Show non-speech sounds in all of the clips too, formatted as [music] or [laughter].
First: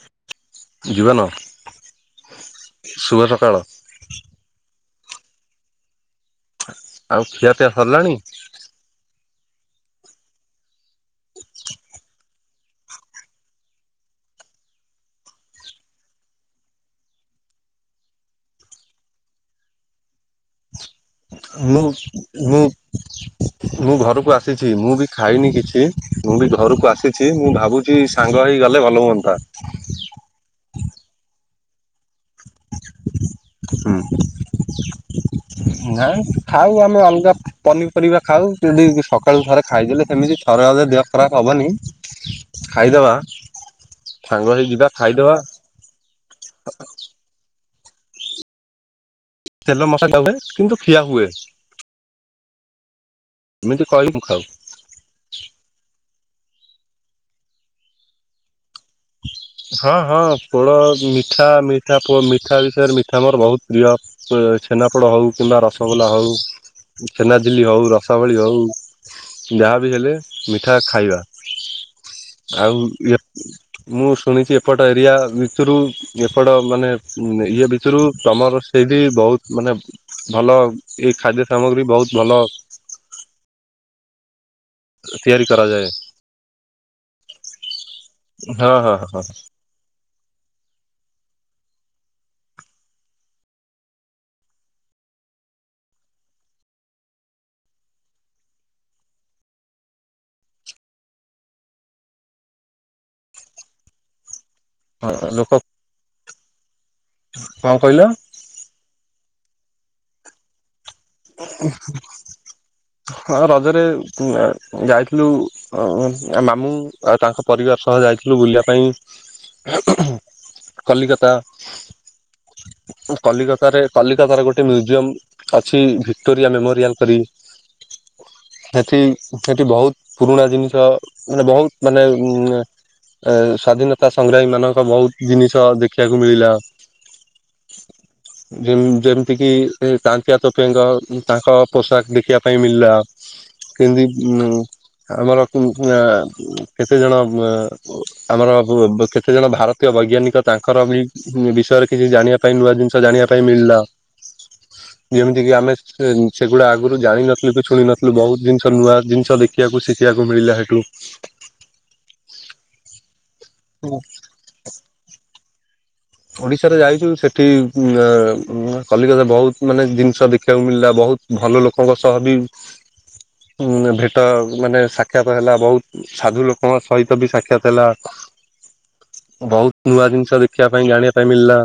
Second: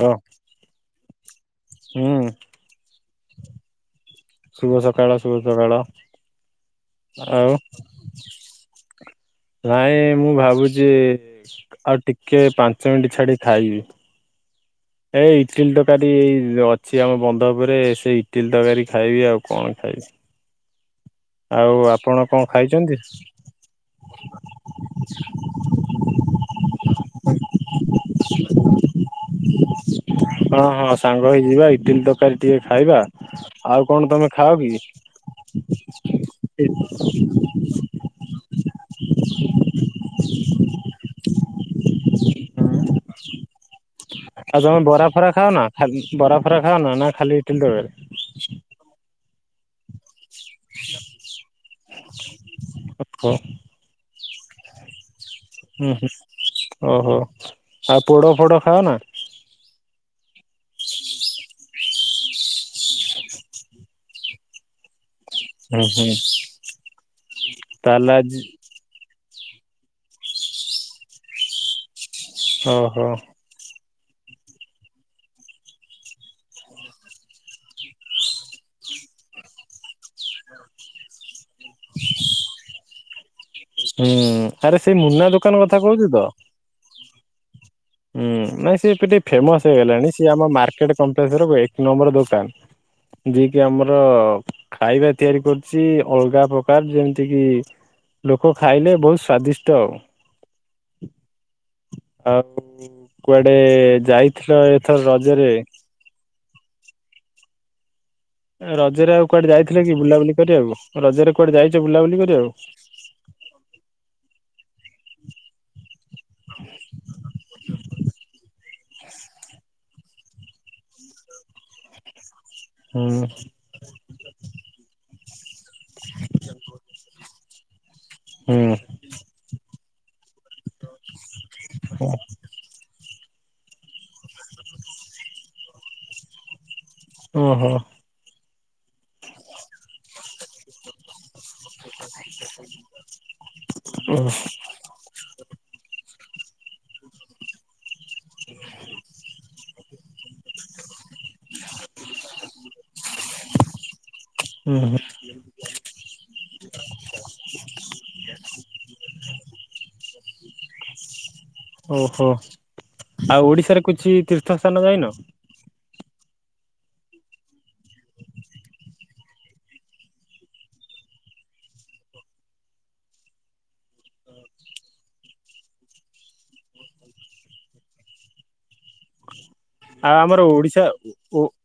ହଁ ଯିବାନ ହୁଁ। ଶୁଭ ସକାଳ। ଶୁଭ ସକାଳ ଶୁଭ ସକାଳ। ଆଉ ଖିଆପିଆ ସରିଲାଣି? ନାଇଁ ମୁଁ ଭାବୁଚି ଆଉ ଟିକେ ପାଞ୍ଚ ମିଣ୍ଟି ଛାଡି ଖାଇବି। ଏ ଇଟିଲି ତରକାରୀ ଅଛି ଆମ ବନ୍ଧ ଉପେରେ ସେଇ ଇଟିଲି ତରକାରୀ ଖାଇବି ଆଉ କଣ ଖାଇବି। ଆଉ ମୁଁ ଆପଣ କଣ ମୁଁ ଖାଇଛନ୍ତି? ମୁଁ ଘରୁକୁ ଆସିଛି ମୁଁ ବି ଖାଇନି କିଛି ମୁଁ ବି ଘରକୁ ଆସିଛି ମୁଁ ଭାବୁଚ୍ ଚି ସାଙ୍ଗ ହେଇ ଗଲେ ଭଲ ହୁଅନ୍ତା। ହଁ ହଁ ସାଙ୍ଗ ହେଇଯିବା ଇଟିଲି ତରକାରୀ ଟିକେ ଖାଇବା, ଆଉ କଣ ତମେ ଖାଅ କି? ନାଇଁ ଖାଉ ଆମେ ଅଲଗା ପନିପରିବା ଖାଉ ଯଦି ସକାଳୁ ଥରେ ଖାଇଦେଲେ ସେମିତି ଥରେ ଅଧେ ଦେହ ଖରାପ୍ ହବନି ଖାଇଦବା ସାଙ୍ଗ ଆଉ ହେଇ ତମେ ଯିବା ବରା ଫରା ଖାଇଦବା। ଖାଅ ନା ଖାଲି ବରା ଫରା ଖାଅନା ନା ଖାଲି ଇଟଲି ତରକାରୀ? ତେଲ [inaudible] କିନ୍ତୁ ଖିଆ ହୁଏ। ଓହୋ। ଏମିତି କହିବୁ ଖାଉ ଉଁ ହୁଁ ଓହୋ, ଆଉ ପୋଡ ଫୋଡ ଖାଅ ନା? ହଁ ହଁ ପୋଡ ମିଠା ମିଠା-ପୋ ମିଠା ବିଷୟରେ ମିଠା ମୋର ବହୁତ ପ୍ରିୟ। ପ୍-ଛେନାପୋଡ ହଉ କିମ୍ବା ହୁଁ ରସଗୋଲା ହୁଁ ହଉ ଛେନାଝିଲି ହଉ ତାହେଲେ ରସାବଳି ଆଜି ହଉ ଯାହାବିି ହେଲେ ମିଠା ଖାଇବା। ଆଉ ଓହୋ ୟା ମୁଁ ଶୁଣିଚି ଏପଟ ଏରିଆ ଭିତରୁ ଏପଟ ମାନେ ଇଏ ଭିତରୁ ତମର ସେଇ ବି ବହୁତ ମାନେ ଭଲ ଏଇ ଖାଦ୍ୟ ସାମଗ୍ରୀ ବହୁତ୍ ଭଲ ହୁଁ ଆରେ ସେଇ ମୁନା ତିଆରି ଦୋକାନ କଥା କରାଯାଏ। କହୁଚୁ ତ। ହୁଁ ହଁ ନାଇଁ ହଁ ସିଏଏବେ ହଁ ଟିକେ ଫେମସ ହେଇଗଲାଣି ସିଏ ଆମ ମାର୍କେଟ କପ୍ଲେକ୍ସ ର ଏକ ନମ୍ବର ଦୋକାନ। ଯିଏ କିି ଆମର ଖାଇବା ତିଆରି କରୁଚି ଅଲଗା ପ୍ରକାର ଯେମିତି କି ଲୋକ ଖାଇଲେ ବହୁତ ସ୍ଵାଦିଷ୍ଟ ଆଉ ଆଉ କୁଆଡେ ଯାଇଥିଲ ଏ ହଁ ଲୋକ କଣ କହିଲ? ରଜରେ ଆଉ କୁଆଡେ ଯାଇଥିଲେ କି ବୁଲାବୁଲି କରିବାକୁ ରଜରେ କୁଆଡେ ଯାଇଛ ବୁଲାବୁଲି କରିବାକୁ। ହଁ ରଜରେ ଯାଇଥିଲୁ ଅ ମାମୁଁ ଆଉ ତାଙ୍କ ପରିବାର ସହ ଯାଇଥିଲୁ ବୁଲିବାକୁ। ପାଇଁ କଲିକତା ହୁଁ କଲିକତାରେ କଲିକତାର ଗୋଟେ ମ୍ୟୁଜିୟମ, କି ଭିକ୍ଟୋରିଆ ମେମୋରିଆଲ କରି ହୁଁ ସେଠି ସେଠି ବହୁତ୍ ପୁରୁଣା ଜିନିଷ ମାନେ ବହୁତ୍ ମାନେ ଉ ଏ ସ୍ଵାଧୀନତା ସଂଗ୍ରାମୀ ମାନଙ୍କ ବହୁତ ଜିନିଷ ଦେଖିବାକୁ ମିଳିଲା। ଓ ହୋ। ଯେମ ଯେମିତିକି ସେ କାଞ୍ଚିଆ ତ ତାଙ୍କ ତାଙ୍କ ପୋଷାକ ଦେଖିବା ପାଇଁ ମିଳିଲା କେମିତି ଆମର କୁ କେତେ ଜଣ ଆମର ବ କେତେଜଣ ଭାରତୀୟ ବୈଜ୍ଞାନିକ ତାଙ୍କର ବି ବିଷୟରେ କିଛି ଜାଣିବା ପାଇଁ ନୂଆ ଜିନିଷ ଜାଣିବା ପାଇଁ ମିଳିଲା। ହୁଁ ହୁଁ। ଯେମିତିକି ଆମେ ସେଗୁଡ଼ା ଆଗରୁ ଜାଣିିନଥିଲୁ କି ଶୁଣିନଥିଲୁ ବହୁତ ଜିନିଷ ନୂଆ ଜିନିଷ ଦେଖ ଦେଖିବାକୁ ଶିଖିବାକୁ ମିଳିଲା ହେଟୁ। ଓ ହୋ ଆଉ ଓଡିଶାରେ କିଛି ତୀର୍ଥ ସ୍ଥାନ ଯାଇନ‌? ଓଡ଼ିଶାରେ ଯାଇଛୁ ସେଠି କଲିକତାରେ ବହୁତ୍ ମାନେ ଜିନିଷ ଦେଖିବାକୁ ମିଳିଲା ବହୁତ୍ ଭଲ ଲୋକଙ୍କ ସହ ବି ଉ ଭେଟ ମାନେ ସାକ୍ଷାତ ହେଲା ବହୁତ୍ ସାଧୁ ଲୋକଙ୍କ ସହିତ ବି ସାକ୍ଷାତ ହେଲା ବହୁତ୍ ନୂଆ ଜିନିଷ ଦେଖିବା ଆଚ୍ଛା ପାଇଁ ଜାଣିବା ପାଇଁ ଓ ମିଳିଲା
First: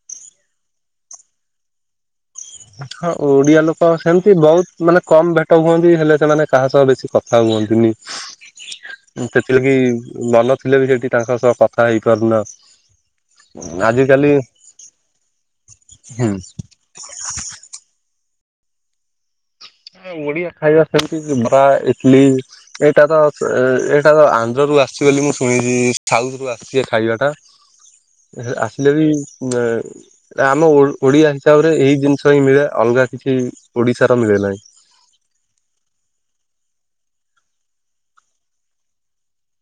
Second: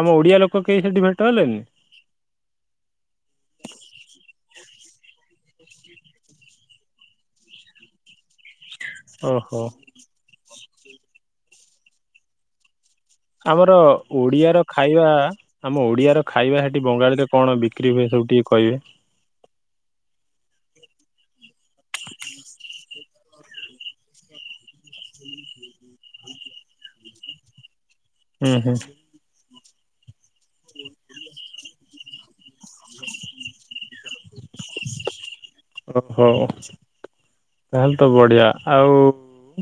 ଆମ ଓଡିଆ ଲୋକ କେହି ସେଠି ଭେଟ ହେଲେନି। ହଁ ଓଡିଆ ଲୋକ ସେମିତି ବହୁତ୍ ମାନେ କମ୍ ଭେଟ ହୁଅନ୍ତି ହେଲେ ସେମାନେ କାହା ସହ ବେଶି କଥା ହୁଅନ୍ତିନି। ଓହୋ। ସେଥିଲାଗି ଭଲ ଥିଲେ ବି ସେଠି ତାଙ୍କ ସହ କଥା ହେଇପାରୁନ। ଆମର ଓଡିଆର ଖାଇବା ଆମ ଓଡିଆର ହୁଁ ଖାଇବା ହେ ସେଠି ବଙ୍ଗାଳୀରେ କଣ ବିକ୍ରି ହୁଏ ସବୁ ଟିକେ କହିବେ। ହୁଁ ଓଡିଆ ଖାଇବା ସେମିତି ବ୍ରା ଇଟିଲି ଏ ଏଇଟା ତ ଏଇଟା ତ ଆନ୍ଧ୍ର ରୁ ଆସିଛି ବୋଲି ମୁଁ ଶୁଣିଛି ସାଉଥ ରୁ ଆସିଛି ଖାଇବା ଟା। ହୁଁ ହୁଁ। ଆସିଲେ ବି ଆମ ଓ ଓଡିଆ ହିସାବରେ ଏଇ ଜିନିଷ ହିଁ ମିଳେ। ଅଲଗା କିଛି ଓଡ଼ିଶାର ମିଳେ ନାହିଁ। ଓ ହୋ ତାହେଲେ ତ ବଢିଆ, ଆଉ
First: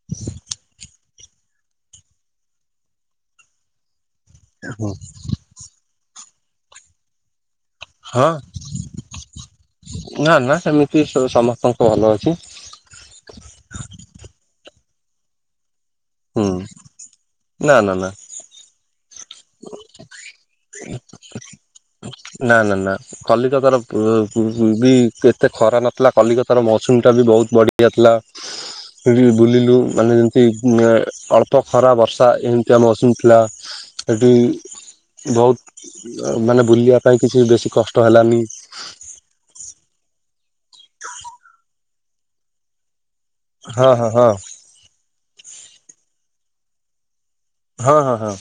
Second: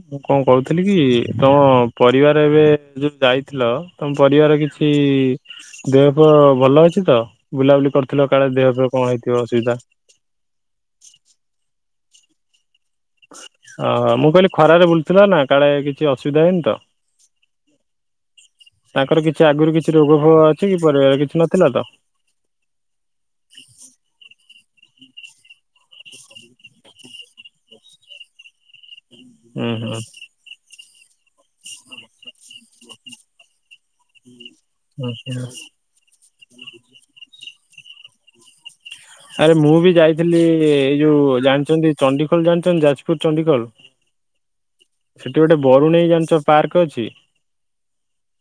ମୁଁ କଣ କହୁଥିଲି କି ତମ ପରିବାର ଏବେ ଯୋଉ ଯାଇଥିଲ, ତମ ପରିବାର କିଛି ଇ ଦେହ ଫେମ ଭଲ ଅଛି ତ, ବୁଲାବୁଲି ହଁ କରିଥିଲ କାଳେ ଦେହ ପା କଣ ହେଇଥିବ ଅସୁବିଧା? ନା ନା ସେମିତି ସ ସମସ୍ତଙ୍କୁ ଭଲ ଅଛି। ହଁ, ମୁଁ କହିଲି ଖରାରେ ବୁଲୁଥିଲ ନା, କାଳେ କି କିଛି ଅସୁବିଧା ହୁଁ ହେଇନି ତ, ନା ନା ନା ତାଙ୍କର କିଛି ଆଗରୁ କିଛି ରୋଗ ଫୋଗ ଅ ଛି ପରେ କିଛି ନଥିଲା ତ? ନା ନା ନା। କଲିକତାର ବ ବି ଏତେ ଖରା ନଥିଲା, କଲିକତାର ମୌସୁମୀଟା ବି ବହୁତ ବଢ଼ିଆ ଥିଲା। [unintelligible] ସେଠି ହୁଁ ବୁଲିଲୁ, ହୁଁ ମାନେ ଯେମିତି ଅଳ୍ ତ ଖରା ବର୍ଷା ଏମିତିଆ ମୌସୁମୀ ଥିଲା, ସେଠି ହୁଁ ହୁଁ। ବହୁତ୍ ମାନେ ବୁଲିବା ପାଇଁ କିଛି ବେଶୀ କଷ୍ଟ ହେଲାନି। ଆରେ ମୁଁ ବି ଯାଇଥିଲି ଏଇ ଯୋଉ ଜାଣିଚନ୍ତି, ଚଣ୍ଡିଖୋଲ ଜାଣିଚନ୍ତି, ଯାଜପ୍ ପୁର ଚଣ୍ଡିଖୋଲ, ହଁ ହଁ ହଁ ସେଠି ଗୋଟେ ବରୁଣେଇ ଜାଣିଚ ପାର୍କ ଅଛି ହଁ ହ ହ।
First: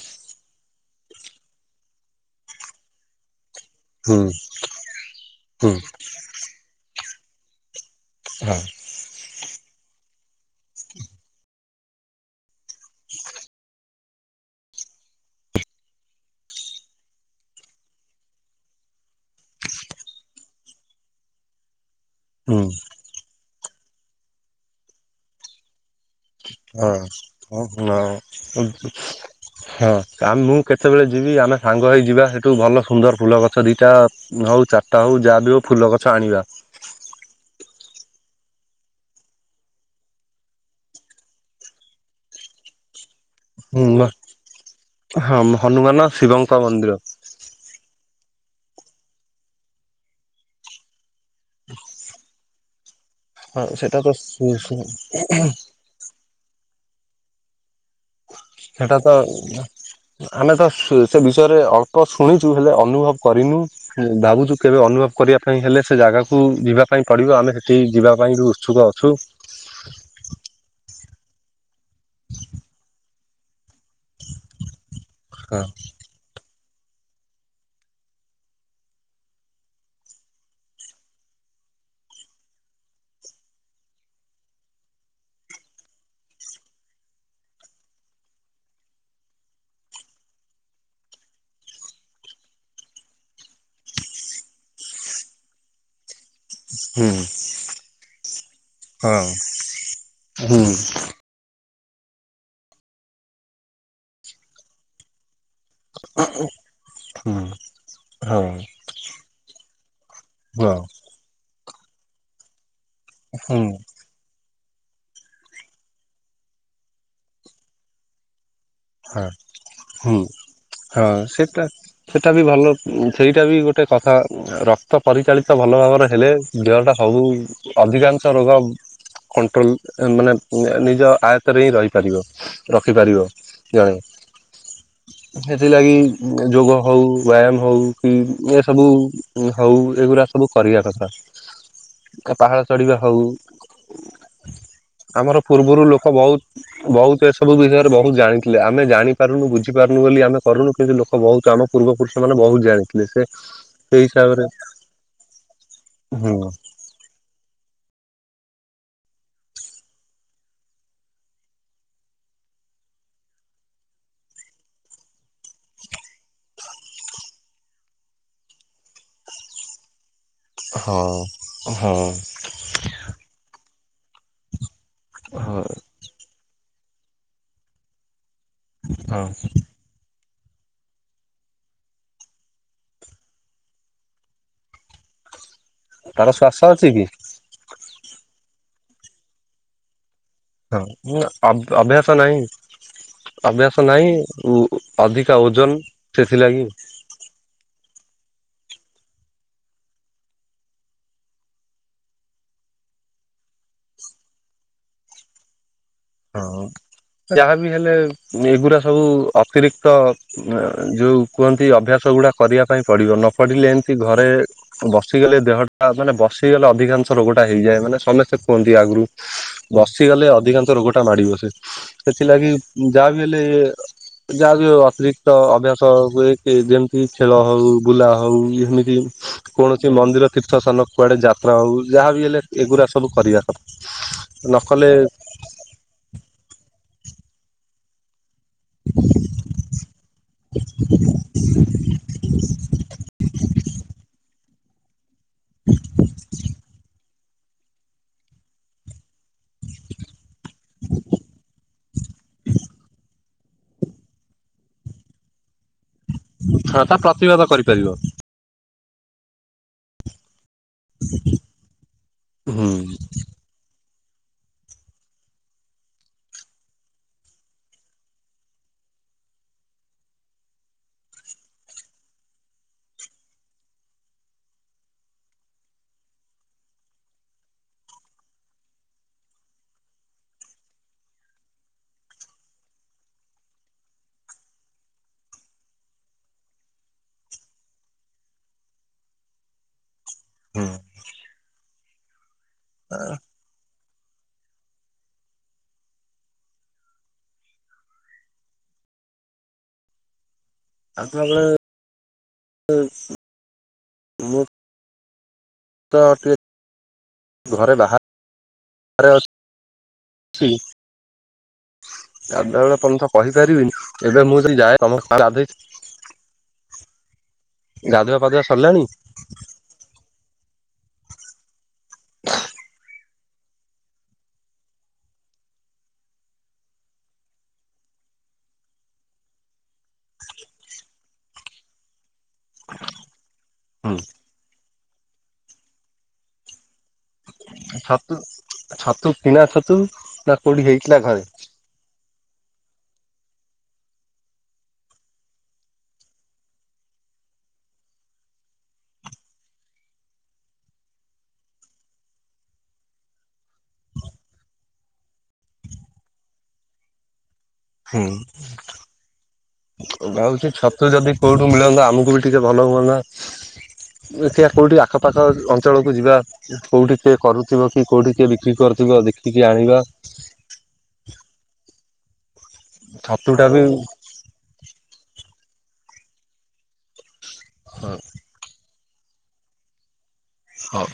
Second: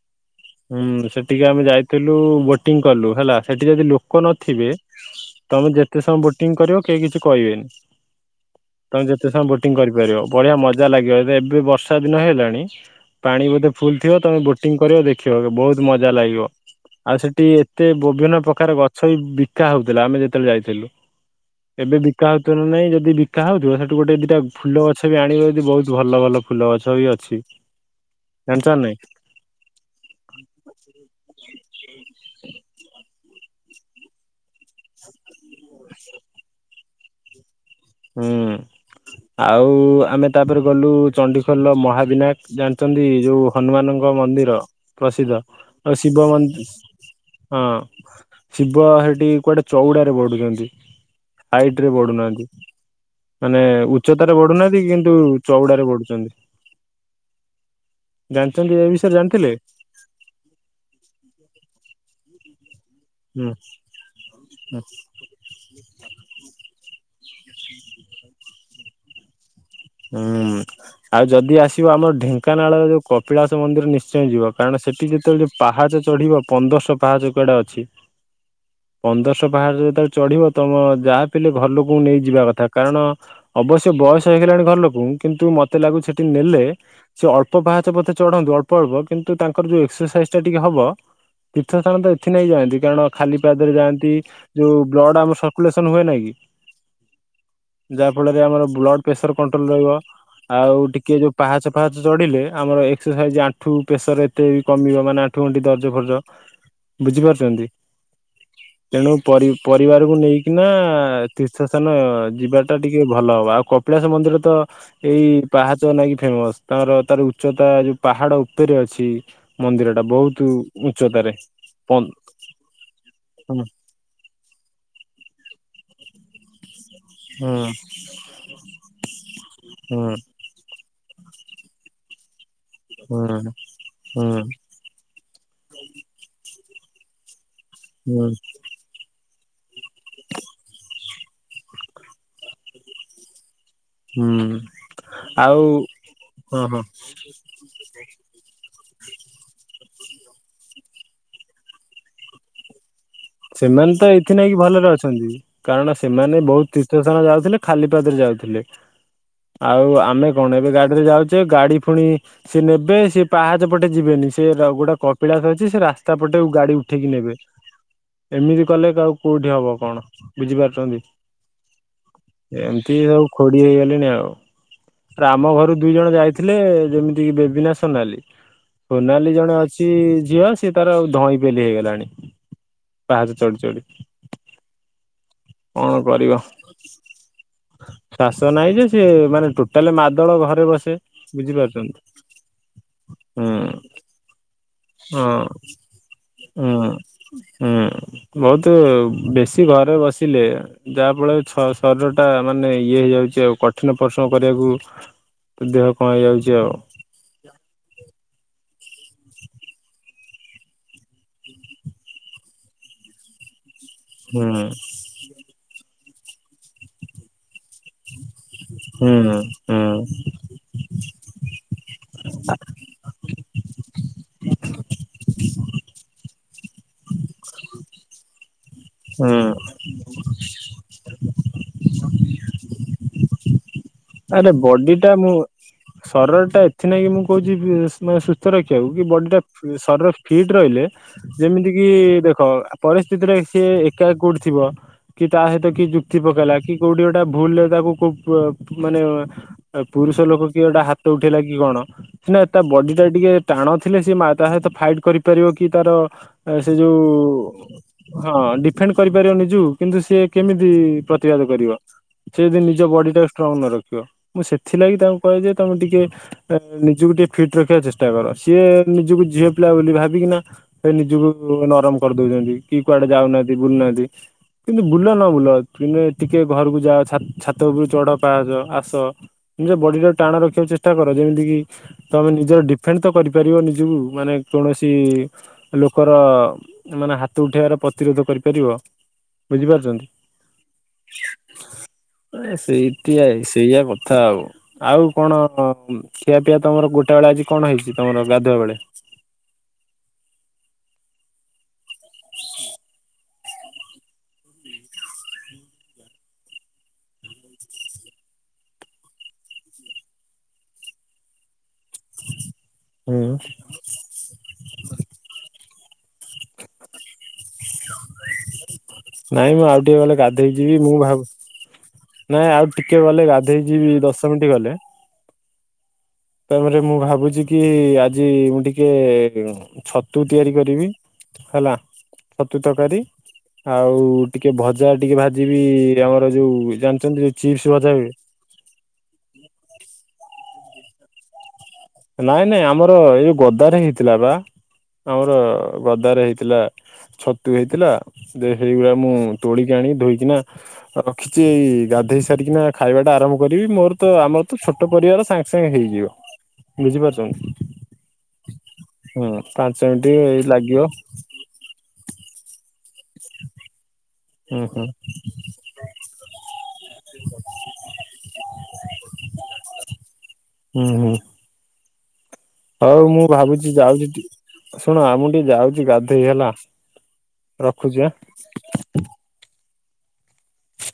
ହୁଁ ସେଠିକେ ଆମେ ଯାଇଥିଲୁ, ବୋଟିଂ କଲୁ ହେଲା, ସେଠି ଯଦି ହୁଁ ଲୋକ ନଥିବେ ତମେ ହୁଁ ଯେତେ ସମୟ ବୋଟିଂ କରିବ, କେହି କିଛି କହିବେନି। ହଁ ତମେ ଯେତେ ସମୟ ବୋଟିଂ କରିପାରିବ, ବଢିଆ ମଜା ଲାଗିବ, ଏ ଏବେ ବର୍ଷା ଦିନ ହେଇ ଗଲାଣି ପାଣି ବୋଧେ ଫୁଲ ଥିବ ତମେ ବୋଟିଂ କରିବ ଦେଖିବ, ବହୁତ ମଜା ଲାଗିବ। ଆଉ ସେଠି ଏତେ ବିଭିନ୍ନ ପ୍ରକାର ଗଛ ବି ବିକା ହଉଥିଲା, ଆମେ ଯେ ଯେତେବେଳେ ଯାଇଥିଲୁ, ଏବେ ବିକା ହଉଥିବନା ନାଇଁ, ଯଦି ବି ବିକାହଉଥିବ ସେଠୁ ଗୋଟେ ଦିଟା ଫୁଲ ଗଛ ବି ଆଣିବ, ଯଦି ବହୁତ୍ ଭଲ ଭଲ ଫୁଲ ଗଛ ବି ଅଛି, ହଁ ହଁ। ଜାଣିଚ ନା ନାଇଁ? ହଁ, ଆ ମୁଁ କେତେବେଳେ ଯିବି, ଆମେ ସାଙ୍ଗ ହେଇ ଯିବା, ସେଠୁ ଭଲ ସୁନ୍ଦର ଫୁଲ ଗଛ ଦିଟା ହଉ, ଚାରିଟା ହଉ, ଯାହା ବିି ହେଉ, ଫୁଲ ଗଛ ଆଣିବା। ହୁଁ, ଆଉ ଆମେ ତାପରେ ଗଲୁ ଚଣ୍ଡିଖୋଲ ମହାବିନାୟକ ଜାଣିଚନ୍ତି ଯୋଉ ହନୁମାନଙ୍କ ମନ୍ଦିର ହଁ ପ୍ରସିଦ୍ଧ ହନୁମାନ ଆଉ ଶିବ ଶିବଙ୍କ ମନ୍ଦି ମନ୍ଦିର। ହଁ, ଶିବ ହେଠି କୁଆଡେ ଚଉଡାରେ ବଢୁଛନ୍ତି? ହାଇଟ୍ ରେ ବଢୁନାହାନ୍ତି। ମାନେ ହଁ ସେଟା ତ ଉଚ୍ଚତାରେ ବଢୁନାହାନ୍ତି କିନ୍ତୁ ଚଉଡାରେ ବଢୁଚନ୍ତି। ସେଟା ତ, ବିଷୟରେ ଜାଣିଥିଲେ? ଆମେ ତ, ସେ ବିଷୟରେ ଅଳ୍ପ ଶୁଣିଚୁ, ହେଲେ ଅନୁଭବ ହୁଁ କରିନୁ, ଭାବୁଚୁ କେବେ ଅନୁଭବ କରିବା ପାଇଁ ହେଲେ ସେ ଜାଗାକୁ ଯିବା ପାଇଁ ପଡ଼ିବ, ଆମେ ସେଠିକା ଯିବା ପାଇଁ ବି ଉତ୍ସୁକ ଅଛୁ। ହୁଁ, ଆଉ ଯଦି ଆସିବ ଆମର ଢେଙ୍କାନାଳର ଯୋଉ କପିଳାସ ମନ୍ଦିର ନିଶ୍ ନିଶ୍ଚୟ ଯିବ, କାରଣ ସେଠି ଯେତେବେଳେ ହଁ ପାହାଚ ଚଢିବ ପନ୍ଦରଶହ ପାହାଚ କୁଆଡେ ଅଛି ପନ୍ଦରଶହ ପାହାଚ ଯେତେବେଳେ ଚଢିବ, ତମ ଯାହା ପିହେଲେ ଘରଲୋକକୁ ନେଇ ଯିବା କଥା, କାରଣ ଅବଶ୍ୟ ବୟସ ହେଇଗଲାଣି ଘର ଲୋକଙ୍କୁ କିନ୍ତୁ ମତେ ଲାଗୁଚି ସେଠିକି ନେଲେ ସେ ଅଳ୍ପ ପାହାଚ ପଛେ ଚଢନ୍ତୁ, ଅଳ୍ପ ଅଳ୍ପ କିନ୍ତୁ ତାଙ୍କର ଯୋଉ ଏକ୍ସରସାଇଜ୍ ଟା ଟିକେ ହବ ତୀର୍ଥସ୍ଥାନ ତ ଏଥି ନାଇଁ ଯାଆନ୍ତି, କାରଣ ଖାଲି ପାଦରେ ଯାଆନ୍ତି ଯୋଉ ବ୍ଲଡ୍ ଆମର ସରକୁଲେସନ୍ ହୁଏ ନାଇଁ କି ହୁଁ ଯାହା ଫଳରେ ଆମର ବ୍ଲଡ ପ୍ରେସର୍ କଣ୍ଟ୍ରୋଲ ରହିବ, ହୁଁ ଆଉ ଟିକେ ଯୋଉ ପାହାଚ ପାହାଚ ଚଢ଼ିଲେ, ଆମର ଏକ୍ସରସାଇଜ୍ ଆଣ୍ଠୁ ପ୍ରେସର୍ ଏତେ ବି କମିବ ମାନେ ଆଠୁ ଗଣ୍ଠି ଦର୍ ଖର୍ଜ ହଁ ବୁଝିପାରୁଛନ୍ତି? ହଁ ତେଣୁ ପରି ପରିବାରକୁ ନେଇକିନା ହୁଁ ତୀର୍ଥ ସ୍ଥାନ ଯିବା ଟିକେ ଭଲ ହବ ଆଉ କପିଳା ମନ୍ଦିର ତ ଏଇ ପାହାଚ ନାଇକି ଫେମସ ତାଙ୍କର ତାର ଉଚ୍ଚତା ଯୋଉ ପାହାଡ ଉପରେ ଅଛି ହଁ ମନ୍ଦିରଟା ବହୁତ ଉଚ୍ଚତାରେ। ପନ୍ ସେଇଟା ବି ଭଲ ସେଇଟା ବି ହୁଁ ଗୋଟେ କଥା ରକ୍ତ ପରିଚାଳିତ ଭଲ ଭାବରେ ହେଲେ ଦେହଟା ସବୁ ହୁଁ ଅଧିକାଂଶ ରୋଗ କଣ୍ଟ୍ରୋଲ୍ ହୁଁ ମାନେ ନିଜ ଆୟତରେ ହିଁ ରହିପାରିବ ରଖିପାରିବ ହୁଁ ଜଣେ। ହୁଁ ସେଥିଲାଗି ଯୋଗ ହଉ ବ୍ୟାୟାମ ହଉ କି ହୁଁ ଏ ସବୁ? ହଉ ଏଗୁୁରା ସବୁ କରିବା କଥା ପାହାଡ଼ ଚଢିବା ହଉ। ହୁଁ ଆମର ଆଉ ପୂର୍ବରୁ ଲୋକ ହଁ ହଁ ବହୁତ ବହୁତ ଏସବୁ ବିଷୟରେ ବହୁତ ଜାଣିଥି ଆମେ ଜାଣି ପାରୁନୁ ବୁଝିପାରୁନୁ ବୋଲି ଆମେ କରୁନୁ କିନ୍ତୁ ଲୋକ ବହୁତ ଆମ ପୂର୍ବ ପୁରୁଷ ମାନେ ବହୁତ ଜାଣିଥିଲେ ସେ ସେମାନେ ସେଇ ତ ଏଥି ହିସାବରେ ଲାଗିଭଲରେ ଅଛନ୍ତି କାରଣ ହୁଁ ସେମାନେ ବହୁତ ତୀର୍ଥ ସ୍ଥାନ ଯାଉଥିଲେ ଖାଲିପଦରେ ଯାଉଥିଲେ। ଆଉ ଆମେ କଣ ଏବେ ଗାଡିରେ ଯାଉଛେ ଗାଡି ଫୁଣି ସେ ନେବେ ସେ ପାହାଚ ପଟେ ଯିବେନି ସେ ଗୋଟେ କ ପିଲାସ ଅଛି ସେ ରାସ୍ତା ପଟେ ଗାଡି ଉଠେଇକି ନେବେ। ଏମିତି କଲେ ଆଉ କୋଉଠି ହବ କଣ ହଁ ବୁଝିପାରୁଛନ୍ତି। ହଁ ଏମିତି ସବୁ ଖୋଡି ହେଇଗଲିଣି ଆଉ। ଆମ ହଁ ଘରୁ ଦୁଇ ଜଣ ଯାଇଥିଲେ ଯେମିତି କିି ବେବିନା ସୋନାଲି। ହଁ ସୋନାଲି ଜଣେ ଅ ସି ଝିଅ ସିଏ ତାର ଧଇଁ ପେଲି ହେଇଗଲାଣି। ବାହାରୁ ଚଢି ଚଢି। କଣ ତାର କରିବ? ଶ୍ୱାସ ଅଛି କି? ଚାଷ ନାଇଁ ଯେ ସ ମାନେ ଟୋଟାଲି ମାଦଳ ଘର ହଁ ଅଭ୍ୟାସ ନାହିଁ ହୁଁ ଅଭ୍ୟାସ ନାହିଁ ଉ ଅଧିକା ହଁ ଓଜନ ସେଥିଲାଗି। ହୁଁ ହୁଁ ବହୁତ ବେଶୀ ଘରେ ବସିଲେ। ଯାହା ଫଳରେ ଶରୀରଟା ମାନେ ଇଏ ହେଇଯାଉଛି ଆଉ କଠିନ ପରିଶ୍ରମ କରିବାକୁ ତ ଦେହ କଣ ହେଇ ହଁ ଯାଉଛି ଆଉ? ଯାହାବି ହେଲେ ଏଗୁଡା ସବୁ ଅତିରିକ୍ତ ଯଉଁ କୁହନ୍ତି ଅଭ୍ୟାସ ଗୁଡ଼ା କରିବା ପାଇଁ ପଡ଼ିବ। ନ ପଢିଲେ ଏମିତି ଘରେ ହୁଁ ବସିଗଲେ ଦେହଟା ମାନେ ବସିଗଲେ ଅଧିକାଂଶ ରୋଗଟା ହେଇଯାଏ। ମାନେ ସମସ୍ତେ ସେ କୁହନ୍ତି ଆଗରୁ ହୁଁ ହୁଁ ବସିଗଲେ ଅଧିକାଂଶ ରୋଗଟା ମାଡିବସେ। ସେଥିଲାଗି ଯାହା ବିି ହେଲେ ଯାହାକୁ ଅତିରିକ୍ତ ଅଭ୍ୟାସ ହୁଏ ଯେମିତି ଖେଳ ହଉ ବୁଲା ହଉ ଏମିତି ହୁଁ କି କୌଣସି ମନ୍ଦିର ତୀର୍ଥସ୍ଥାନ କୁଆଡ଼େ ଯାତ୍ରା ହେଉ ଯାହା ବିି ହେଲେ ଏଗୁଡ଼ା ସବୁ କରିବା କ ଆରେ ବଡିଟା ମୁଁ ଶରୀର ଟା ଏଥି ନାଇଁ କି ମୁଁ କହୁଛି ରଖିବାକୁ କି ବଡି ଟା ଶରୀର ଫିଟ୍ ରହିଲେ ଯେମିତି କିି ଦେଖ ପରିସ୍ଥିତିରେ ସିଏ ଏକା କୋଡି ଥିବ କି ତା ସହିତ କି ଯୁକ୍ତି ପକେଇଲା କି କୋଉଠି ଗୋଟେ ଭୁଲରେ ତାକୁ କୋ ମାନେ ପୁରୁଷ ଲୋକ କି ଏଟା ହାତ ଉଠେଇଲା କି କଣ? ସନା ତା ବଡି ଟା ଟିକେ ଟାଣ ଥିଲେ ସେ ତା ସହିତ ଫାଇଟ କରିପାରିବ କି ତାର ଏ ସେ ହଁ ତା ପ୍ରତିବାଦ କରିପାରିବ ଯୋଉ ହଁ ଡିଫେଣ୍ଡ କରିପାରିବ ନିଜୁ କିନ୍ତୁ ସିଏ କେମିତି ପ୍ରତିବାଦ କରିବ। ସେ ଯଦି ହୁଁ ନିଜ ବଡି ଟାକୁ ଷ୍ଟ୍ରଙ୍ଗ ନ ରଖିବ ମୁଁ ସେଥିଲାଗି ତାଙ୍କୁ କହେ ଯେ ତମେ ଟିକେ ନିଜକୁ ଟିକେ ଫିଟ୍ ରଖିବାକୁ ଚେଷ୍ଟା କର ସିଏ ନିଜକୁ ଝିଅ ପିଲା ବୋଲି ଭାବିକିନା ସେ ନିଜକୁ ନରମ କରିଦଉଛନ୍ତି କି କୁଆଡେ ଯାଉନାହାନ୍ତି ବୁଲୁନାହାନ୍ତି। କିନ୍ତୁ ବୁଲ ନ ବୁଲ ତୁମେ ଟିକେ ଘରକୁ ଯାଅ ଛା ଛାତ ଉପରୁ ଚଢ। ପାହାଚ ଆସ ନିଜ ବଡି ଟାକୁ ଟାଣ ରଖିବାକୁ ଚେଷ୍ଟା କର ଯେମିତି କିି ତମେ ନିଜର ଡିଫେଣ୍ଡ ତ କରିପାରିବ ନିଜକୁ ମାନେ କୌଣସି ଲୋକର ମାନେ ହାତ ଉଠେଇବାର ପ୍ରତିରୋଧ କରିପାରିବ ବୁଝିପାରୁଛନ୍ତି। ହଁ। ଏ ସେଇଟିଆ ସେଇଆା କଥା ଆଉ। ଆଉ କଣ ଖିଆ ପିଆ ତମର ଗୋଟେ ବେଳେ ଆଜି କଣ ହେଇଛି ତମର ଗାଧୁଆ ବେଳେ। ଗଢ଼ୁଆବେଳେ ହେଇଛି ତ ଟିକେ ଘର ବାହାରେ ଅଛି ଗାଧୁଆ କଣ ତ କହିପାରିବିନି ଏବେ ମୁଁ ଯଦି ଯାଏ ତ [unintelligible] ଗାଧୁଆ ପାଧୁଆ ସରିଲାଣି। ନାଇଁ ମୁଁ ଆଉ ଟିକେ ଗଲେ ଗାଧେଇକି ଯିବି ମୁଁ ଭାବୁ ନାଇଁ ଆଉ ଟିକେ ଗଲେ ଗାଧୋଇ ଗାଧେଇ ଯିବି ଦଶ ମିନିଟ୍ ଗଲେ। ତାପରେ ମୁଁ ଭାବୁଛି କି ଆଜି ମୁଁ ଟିକେ ଛତୁ ତିଆରି କରିବି। ହେଲା ଛତୁ ତରକାରୀ। ଆଉ ଟିକେ ଭଜା ଟିକେ ଭାଜିିବି ଆମର ଯୋଉ ଜାଣିଛନ୍ତି ଯୋଉ ଚିପ୍ସ ଭଜା ହୁଏ। ଛତୁ ଛତୁ କିଣା ଛତୁ ନା କୋଉଠି ହେଇଥିଲା ଘରେ। ନାଇଁ ନାଇଁ ଆମର ଏଇ ଯୋଉ ଗଦାରେ ହେଇଥିଲା ବା ଆମର ଗଦାରେ ହେଇଥିଲା। ଛତୁ ହେଇଥିଲା ଦେ ସେଇଗୁରା ମୁଁ ତୋଳିକି ଆଣିକି ଧୋଇକିନା ରଖିଛି ଏଇ ଗାଧେଇ ସାରିକିନା ଖାଇବା ଟା ଆରମ୍ଭ କରିବି ମୋର ତ ଆମର ତ ଛୋଟ ଛୋଟ ପରିବାର ସାଙ୍ଗେ ସାଙ୍ଗେ ହେଇଯିବ। ବୁଝିପାରୁଛନ୍ତି। ହୁଁ ହୁଁ ପାଞ୍ଚ ମିନିଟ ଉଭା ଏଇ ଉଛି ଲାଗିବ ଛତୁ ଯଦି କେଉଁଠୁ ମିଳନ୍ତା ଆମକୁ ବି ଟିକେ ଭଲ ହୁଅନ୍ତା। ଦେଖିଆ ହୁଁ କୋଉଠି ହୁଁ ଆଖପାଖ ଅଞ୍ଚଳକୁ ଯିବା। କୋଉଠି କିଏ କରୁଥିବ କି କୋଉଠିିକଏ ବିକ୍ରି କରୁଥିବ ଦେଖ ଟିକେ ଆଣିବା। ହୁଁ ହୁଁ। ହଉ ମୁଁ ଛତୁଟା ବି ଭାବୁଛି ଯାଉଛି ଚୁଟ୍ ଶୁଣ ଆମଁ ଟିକେ ଯାଉଛି ଗାଧୋଇ ହେଲା। ରଖୁଛି ଆଁ। ହଉ।